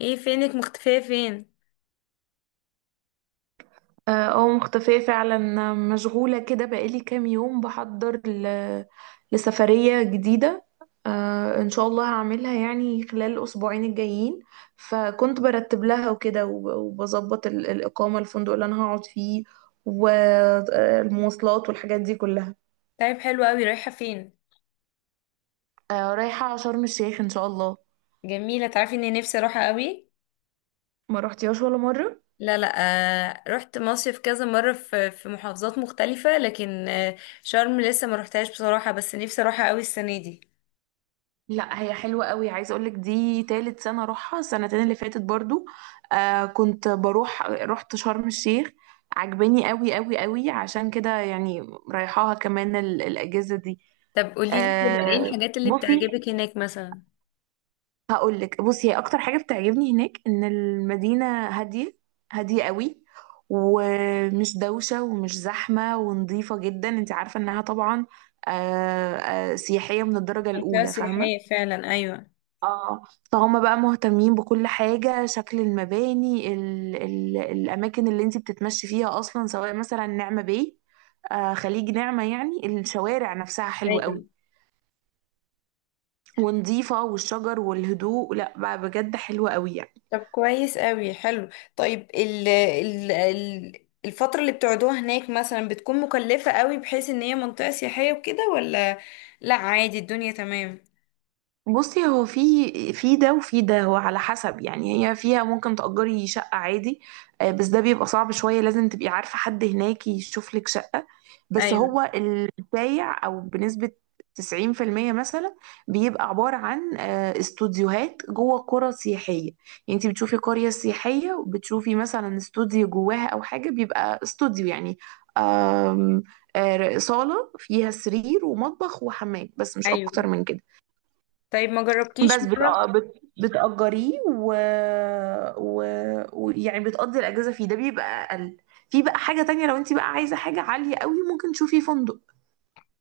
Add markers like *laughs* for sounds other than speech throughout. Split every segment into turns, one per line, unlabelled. ايه فينك مختفية فين؟
اه آه، مختفية فعلا. مشغولة كده بقالي كام يوم بحضر لسفرية جديدة. ان شاء الله هعملها يعني خلال الأسبوعين الجايين. فكنت برتب لها وكده وبظبط الإقامة، الفندق اللي أنا هقعد فيه والمواصلات والحاجات دي كلها.
طيب حلو قوي، رايحة فين؟
رايحة شرم الشيخ إن شاء الله.
جميلة، تعرفي اني نفسي اروحها قوي.
ما رحتيهاش ولا مرة؟
لا لا. آه، رحت مصيف كذا مرة في محافظات مختلفة، لكن شرم لسه ما روحتهاش بصراحة، بس نفسي اروحها قوي السنة دي.
لا، هي حلوة قوي، عايزة اقولك دي تالت سنة اروحها، السنتين اللي فاتت برضو كنت بروح رحت شرم الشيخ. عجباني قوي قوي قوي، عشان كده يعني رايحاها كمان الاجازة دي.
طب قوليلي كده ايه
آه
الحاجات اللي
بصي،
بتعجبك هناك مثلا؟
هقولك، بصي هي اكتر حاجة بتعجبني هناك ان المدينة هادية، هادية قوي، ومش دوشة ومش زحمة ونظيفة جدا، انت عارفة انها طبعا سياحية من الدرجة
منطقة
الاولى، فاهمة.
سياحية فعلا، ايوه.
اه فهم بقى مهتمين بكل حاجة، شكل المباني، ال ال الأماكن اللي انت بتتمشي فيها أصلا، سواء مثلا نعمة باي، خليج نعمة. يعني الشوارع نفسها حلوة
ايوه.
قوي، ونظيفة، والشجر والهدوء، لا بقى بجد حلوة قوي يعني.
طب كويس قوي، حلو. طيب، ال ال ال الفترة اللي بتقعدوها هناك مثلا بتكون مكلفة قوي بحيث ان هي منطقة سياحية وكده، ولا؟ لا، عادي، الدنيا تمام.
بصي، هو في ده وفي ده، هو على حسب يعني. هي فيها ممكن تأجري شقة عادي، بس ده بيبقى صعب شوية، لازم تبقي عارفة حد هناك يشوف لك شقة. بس
ايوه،
هو البايع أو بنسبة 90% مثلا بيبقى عبارة عن استوديوهات جوه قرى سياحية. يعني انت بتشوفي قرية سياحية وبتشوفي مثلا استوديو جواها أو حاجة، بيبقى استوديو يعني، آم، آه، صالة فيها سرير ومطبخ وحمام، بس مش أكتر
ايوه.
من كده.
طيب، ما جربتيش
بس بت...
مرة؟
آه، بت... بتأجريه و... و يعني بتقضي الأجازة فيه. ده بيبقى أقل. في بقى حاجة تانية، لو انت بقى عايزة حاجة عالية قوي ممكن تشوفي فندق.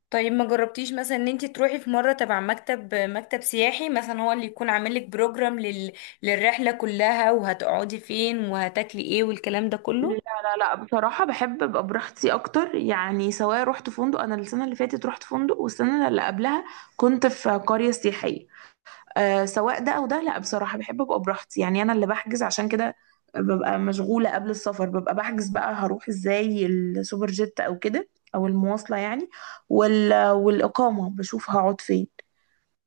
طيب، ما جربتيش مثلا ان انت تروحي في مرة تبع مكتب سياحي مثلا، هو اللي يكون عامل لك بروجرام للرحلة كلها، وهتقعدي فين وهتاكلي ايه والكلام ده
لا
كله؟
لا لا، بصراحة بحب ابقى براحتي اكتر، يعني سواء رحت فندق، انا السنة اللي فاتت رحت فندق، والسنة اللي قبلها كنت في قرية سياحية. سواء ده او ده، لا بصراحه بحب ابقى براحتي، يعني انا اللي بحجز عشان كده ببقى مشغوله قبل السفر، ببقى بحجز بقى هروح ازاي، السوبر جيت او كده، او المواصله يعني، والاقامه بشوف هقعد فين.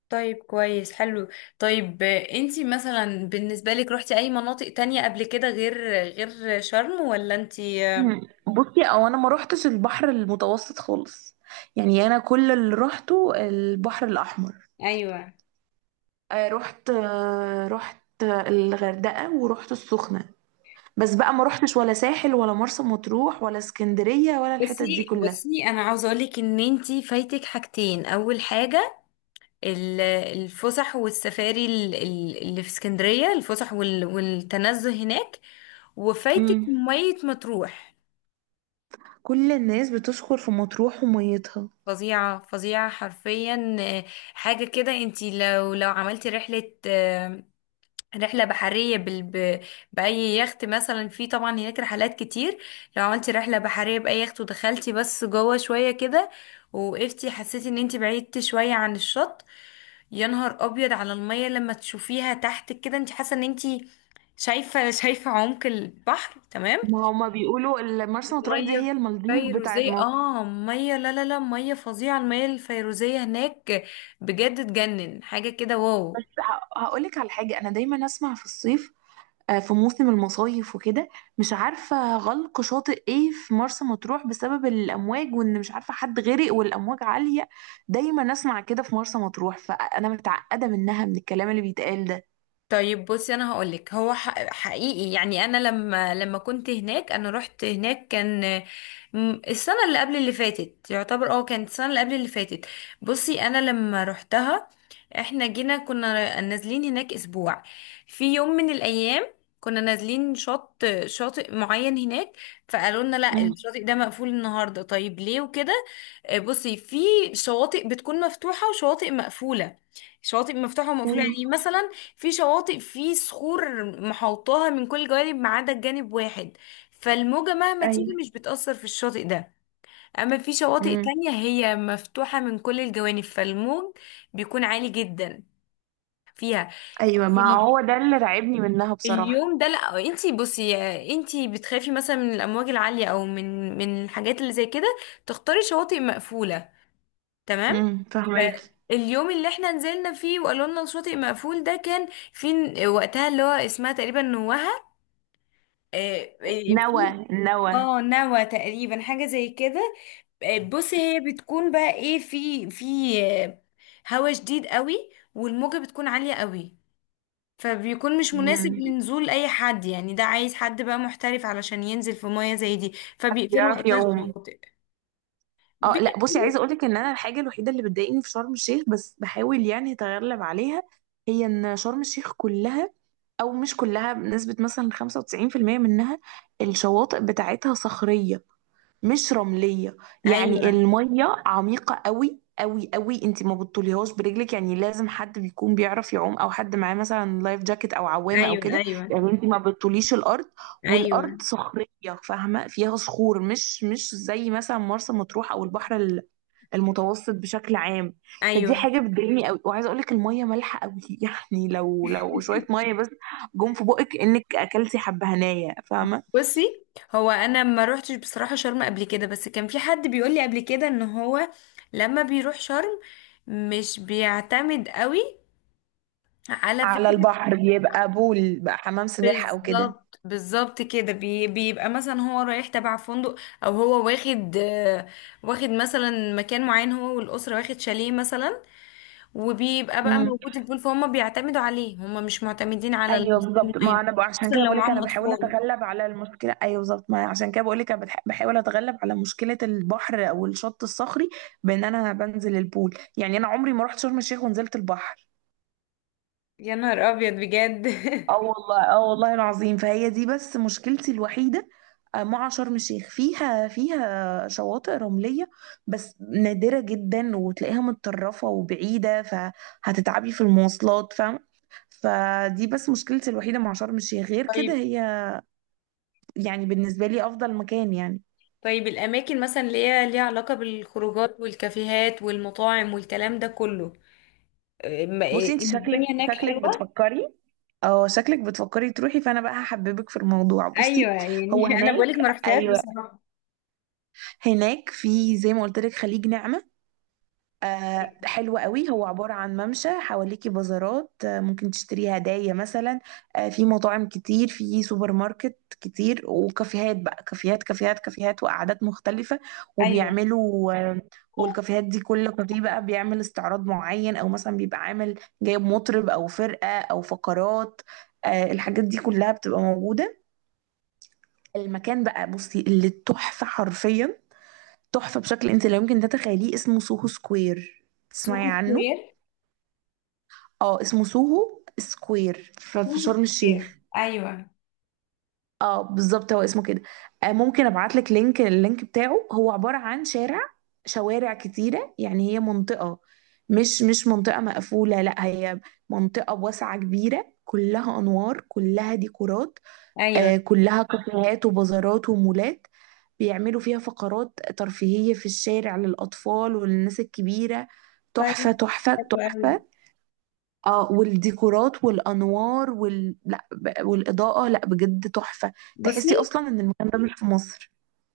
طيب، كويس، حلو. طيب، انتي مثلا بالنسبة لك روحتي اي مناطق تانية قبل كده غير غير شرم، ولا انتي
مم. بصي، او انا ما روحتش البحر المتوسط خالص، يعني انا كل اللي روحته البحر الاحمر.
ايوه؟
رحت الغردقه، ورحت السخنه، بس بقى ما روحتش ولا ساحل ولا مرسى مطروح ولا اسكندريه ولا الحتت دي
بصي
كلها.
بصي، انا عاوزه اقول لك ان انتي فايتك حاجتين. اول حاجه، الفسح والسفاري اللي في اسكندريه، الفسح والتنزه هناك. وفايتك
مم.
ميه مطروح.
كل الناس بتشكر في مطروح وميتها.
فظيعه فظيعه حرفيا، حاجه كده. انتي لو عملتي رحلة بحرية بأي يخت مثلا، في طبعا هناك رحلات كتير. لو عملتي رحلة بحرية بأي يخت ودخلتي بس جوه شوية كده ووقفتي، حسيتي ان انتي بعيدتي شوية عن الشط. يا نهار أبيض على المية لما تشوفيها تحت كده، انتي حاسة ان انتي شايفة، شايفة عمق البحر، تمام.
ما هما بيقولوا مرسى مطروح دي
ميه
هي المالديف بتاعت
فيروزيه،
مصر.
مية، لا لا لا، مية فظيعة، المية الفيروزية هناك بجد تجنن، حاجة كده، واو.
هقولك على حاجة، أنا دايما أسمع في الصيف، في موسم المصايف وكده، مش عارفة غلق شاطئ ايه في مرسى مطروح بسبب الأمواج، وإن مش عارفة حد غرق والأمواج عالية. دايما أسمع كده في مرسى مطروح، فأنا متعقدة منها من الكلام اللي بيتقال ده.
طيب، بصي، انا هقولك هو حقيقي يعني، انا لما كنت هناك، انا رحت هناك كان السنه اللي قبل اللي فاتت، يعتبر كانت السنه اللي قبل اللي فاتت. بصي انا لما رحتها، احنا جينا كنا نازلين هناك اسبوع. في يوم من الايام، كنا نازلين شاطئ معين هناك، فقالوا لنا لا
مم.
الشاطئ ده مقفول النهارده. طيب ليه وكده؟ بصي، في شواطئ بتكون مفتوحه وشواطئ مقفوله، شواطئ مفتوحه ومقفوله
مم.
يعني مثلا، في شواطئ في صخور محوطاها من كل جوانب ما عدا جانب واحد، فالموجة مهما تيجي
ايوه.
مش بتأثر في الشاطئ ده. أما في شواطئ
مم.
تانية هي مفتوحة من كل الجوانب، فالموج بيكون عالي جدا فيها.
أيوة،
في
ما هو ده اللي رعبني منها بصراحة.
اليوم ده، لا انتي بصي، انتي بتخافي مثلا من الأمواج العالية أو من الحاجات اللي زي كده، تختاري شواطئ مقفولة، تمام.
مم. فهماكي.
اليوم اللي احنا نزلنا فيه وقالوا لنا الشاطئ مقفول ده، كان في وقتها اللي هو اسمها تقريبا نوهة. في
نوى، نوى.
اه نوى تقريبا، حاجة زي كده. بصي، هي بتكون بقى ايه، في آه، هوا شديد قوي والموجة بتكون عالية قوي. فبيكون مش مناسب
مم.
لنزول اي حد يعني، ده عايز حد بقى محترف علشان ينزل في مية زي دي. فبيقفلوا
بيعرف
وقتها
يعوم.
الشواطئ،
اه لا، بصي
بيقفلوا.
عايزه اقول لك ان انا الحاجه الوحيده اللي بتضايقني في شرم الشيخ، بس بحاول يعني اتغلب عليها، هي ان شرم الشيخ كلها، او مش كلها، بنسبه مثلا 95% منها، الشواطئ بتاعتها صخريه، مش رملية. يعني
ايوه،
المية عميقة قوي قوي قوي، انت ما بتطوليهاش برجلك، يعني لازم حد بيكون بيعرف يعوم، او حد معاه مثلا لايف جاكيت او عوامة او
ايوه،
كده.
ايوه،
يعني انت ما بتطوليش الارض،
ايوه،
والارض صخرية، فاهمة، فيها صخور، مش زي مثلا مرسى مطروح او البحر المتوسط بشكل عام. فدي
ايوه.
حاجة بتضايقني قوي. وعايزة اقولك المية مالحة قوي *laughs* يعني لو شوية مية بس جم في بقك، انك اكلتي حبهانية، فاهمة.
بصي، هو انا ما روحتش بصراحه شرم قبل كده، بس كان في حد بيقول لي قبل كده ان هو لما بيروح شرم مش بيعتمد قوي، على
على
فكره.
البحر، يبقى بول بقى، حمام سباحة أو كده.
بالظبط بالظبط كده، بيبقى مثلا هو رايح تبع فندق، او هو واخد واخد مثلا مكان معين، هو والاسره واخد شاليه مثلا، وبيبقى بقى
امم.
موجود البول، فهم بيعتمدوا عليه، هم مش معتمدين على
ايوه بالظبط،
المصريين.
ما انا بقى عشان
خصوصا
كده
لو
بقول لك انا
معاهم
بحاول
اطفال.
اتغلب على المشكله، ايوه بالظبط، ما عشان كده بقول لك انا بحاول اتغلب على مشكله البحر او الشط الصخري بان انا بنزل البول، يعني انا عمري ما رحت شرم الشيخ ونزلت البحر.
يا نهار ابيض بجد!
اه
*laughs*
والله، اه والله العظيم، فهي دي بس مشكلتي الوحيدة، مع شرم الشيخ. فيها شواطئ رملية، بس نادرة جدا وتلاقيها متطرفة وبعيدة، فهتتعبي في المواصلات، فاهمة. فدي بس مشكلتي الوحيدة مع شرم الشيخ، غير كده
طيب.
هي يعني بالنسبة لي أفضل مكان يعني.
طيب الأماكن مثلا اللي هي ليها علاقة بالخروجات والكافيهات والمطاعم والكلام ده كله؟ أه، ما-
بصي،
إيه،
انت
الدنيا
شكلك
هناك
شكلك
حلوة.
بتفكري، اه شكلك بتفكري تروحي، فانا بقى هحببك في الموضوع.
أيوة
بصي،
يعني،
هو
*laughs* أنا
هناك،
بقولك ما رحتهاش
ايوه،
بصراحة.
هناك في زي ما قلت لك خليج نعمة، حلو قوي، هو عبارة عن ممشى، حواليكي بازارات، ممكن تشتري هدايا مثلا، في مطاعم كتير، في سوبر ماركت كتير، وكافيهات بقى، كافيهات كافيهات كافيهات، وقعدات مختلفة.
أيوة.
وبيعملوا والكافيهات دي، كل كافيه بقى بيعمل استعراض معين، او مثلا بيبقى عامل، جايب مطرب او فرقة او فقرات، الحاجات دي كلها بتبقى موجودة. المكان بقى، بصي، اللي تحفة حرفيا، تحفة بشكل انت لا يمكن تتخيليه، اسمه سوهو سكوير،
سوق
تسمعي عنه؟
سكوير.
اه، اسمه سوهو سكوير في
سوق
شرم
سكوير،
الشيخ.
أيوة.
اه بالظبط، هو اسمه كده. ممكن ابعت لك لينك اللينك بتاعه. هو عبارة عن شوارع كتيرة، يعني هي منطقة، مش منطقة مقفولة، لا، هي منطقة واسعة كبيرة، كلها أنوار، كلها ديكورات،
أيوة،
كلها كافيهات وبازارات ومولات، بيعملوا فيها فقرات ترفيهية في الشارع، للأطفال وللناس الكبيرة، تحفة
طيب،
تحفة
حلو أوي.
تحفة. اه، والديكورات والانوار لا والاضاءه، لا بجد تحفه، تحسي
بصي،
اصلا ان المكان ده مش في مصر.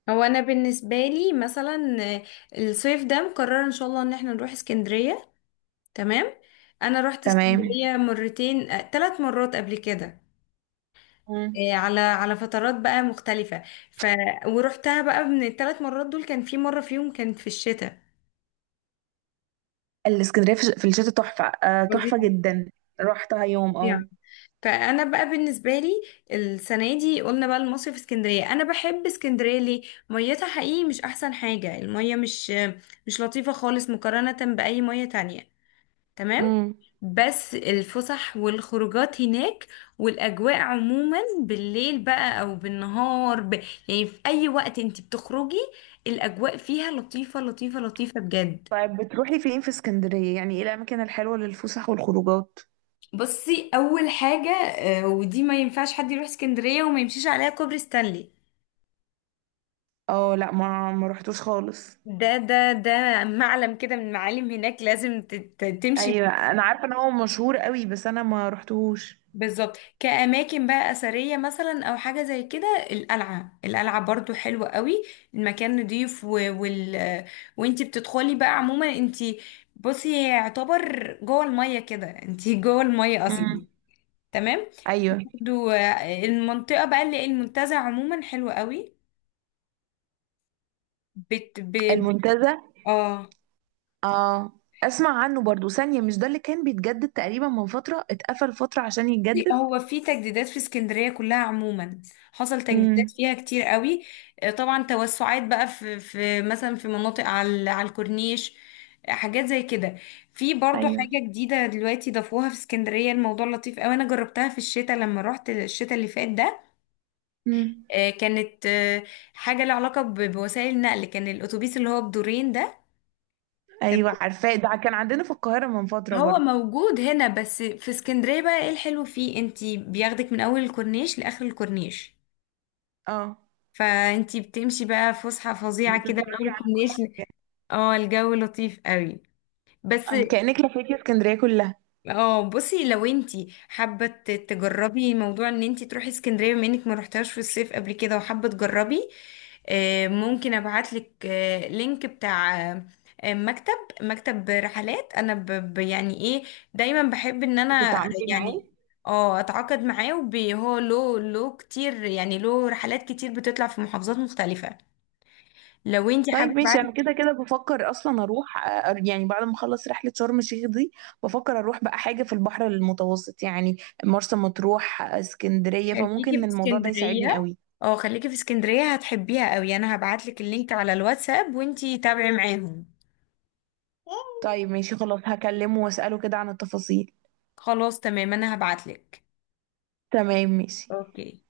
هو أنا بالنسبة لي مثلا الصيف ده مقررة إن شاء الله إن احنا نروح اسكندرية، تمام. أنا رحت
تمام.
اسكندرية مرتين، ثلاث مرات قبل كده.
مم.
إيه، على فترات بقى مختلفة. ف ورحتها بقى من الثلاث مرات دول، كان في مرة فيهم كانت في الشتاء.
الاسكندريه في الشتاء تحفه، تحفه
فظيع!
جدا، رحتها يوم
فظيع! فانا بقى بالنسبه لي السنه دي قلنا بقى المصيف في اسكندريه. انا بحب اسكندريه ليه؟ ميتها حقيقي مش احسن حاجه، الميه مش لطيفه خالص مقارنه باي ميه تانية، تمام.
مم.
بس الفسح والخروجات هناك، والأجواء عموما بالليل بقى أو بالنهار، يعني في أي وقت انت بتخرجي، الأجواء فيها لطيفة لطيفة لطيفة بجد.
طيب، بتروحي فين في اسكندريه؟ يعني ايه الاماكن الحلوه للفسح والخروجات؟
بصي، أول حاجة ودي ما ينفعش حد يروح اسكندرية وما يمشيش عليها كوبري ستانلي.
اه لا، ما رحتوش خالص.
ده معلم كده من معالم هناك، لازم تمشي.
ايوه، انا عارفه ان هو مشهور قوي، بس انا ما رحتوش.
بالظبط، كأماكن بقى أثرية مثلا أو حاجة زي كده، القلعة، القلعة برضو حلوة قوي، المكان نضيف، وال... وانتي بتدخلي بقى عموما، انتي بصي هي يعتبر جوه المية كده، انتي *laughs* جوه المية أصلا،
مم.
تمام.
ايوه،
برضو المنطقة بقى اللي المنتزه عموما حلوة قوي، بت... ب...
المنتزه.
اه.
اه. اسمع عنه برضو ثانية، مش ده اللي كان بيتجدد تقريبا من فترة، اتقفل فترة عشان يتجدد؟
هو في تجديدات في اسكندرية كلها عموما، حصل تجديدات
امم.
فيها كتير قوي. طبعا توسعات بقى في مثلا في مناطق على الكورنيش، حاجات زي كده. في برضو
ايوه.
حاجة جديدة دلوقتي ضافوها في اسكندرية، الموضوع لطيف قوي، انا جربتها في الشتاء لما رحت الشتاء اللي فات ده.
امم.
كانت حاجة لها علاقة بوسائل النقل، كان الأتوبيس اللي هو بدورين ده،
ايوه
تمام.
عارفاه، ده كان عندنا في القاهرة من فترة
هو
برضو.
موجود هنا، بس في اسكندرية بقى ايه الحلو فيه؟ انتي بياخدك من أول الكورنيش لآخر الكورنيش،
اه.
فانتي بتمشي بقى فسحة فظيعة كده من
بتتفرجي
اول
على،
كومبينيشن. اه، الجو لطيف قوي، بس.
كأنك لفيتي اسكندرية كلها.
اه، بصي، لو انتي حابة تجربي موضوع ان انتي تروحي اسكندرية بما انك ما رحتهاش في الصيف قبل كده وحابة تجربي، ممكن ابعتلك لينك بتاع مكتب، مكتب رحلات. انا يعني ايه، دايما بحب ان انا
بتتعاملي معاه؟
يعني اه اتعاقد معاه، وهو له كتير يعني، له رحلات كتير بتطلع في محافظات مختلفة. لو انت
طيب
حابه ابعت.
ماشي، انا كده كده بفكر اصلا اروح، يعني بعد ما اخلص رحلة شرم الشيخ دي، بفكر اروح بقى حاجة في البحر المتوسط يعني، مرسى مطروح، اسكندرية،
خليكي
فممكن
في
الموضوع ده يساعدني
اسكندريه.
قوي.
اه، خليكي في اسكندريه، هتحبيها قوي. انا هبعت لك اللينك على الواتساب، وانت تابعي معاهم.
طيب ماشي، خلاص هكلمه واسأله كده عن التفاصيل.
خلاص، تمام، انا هبعت لك.
تمام ماشي.
اوكي.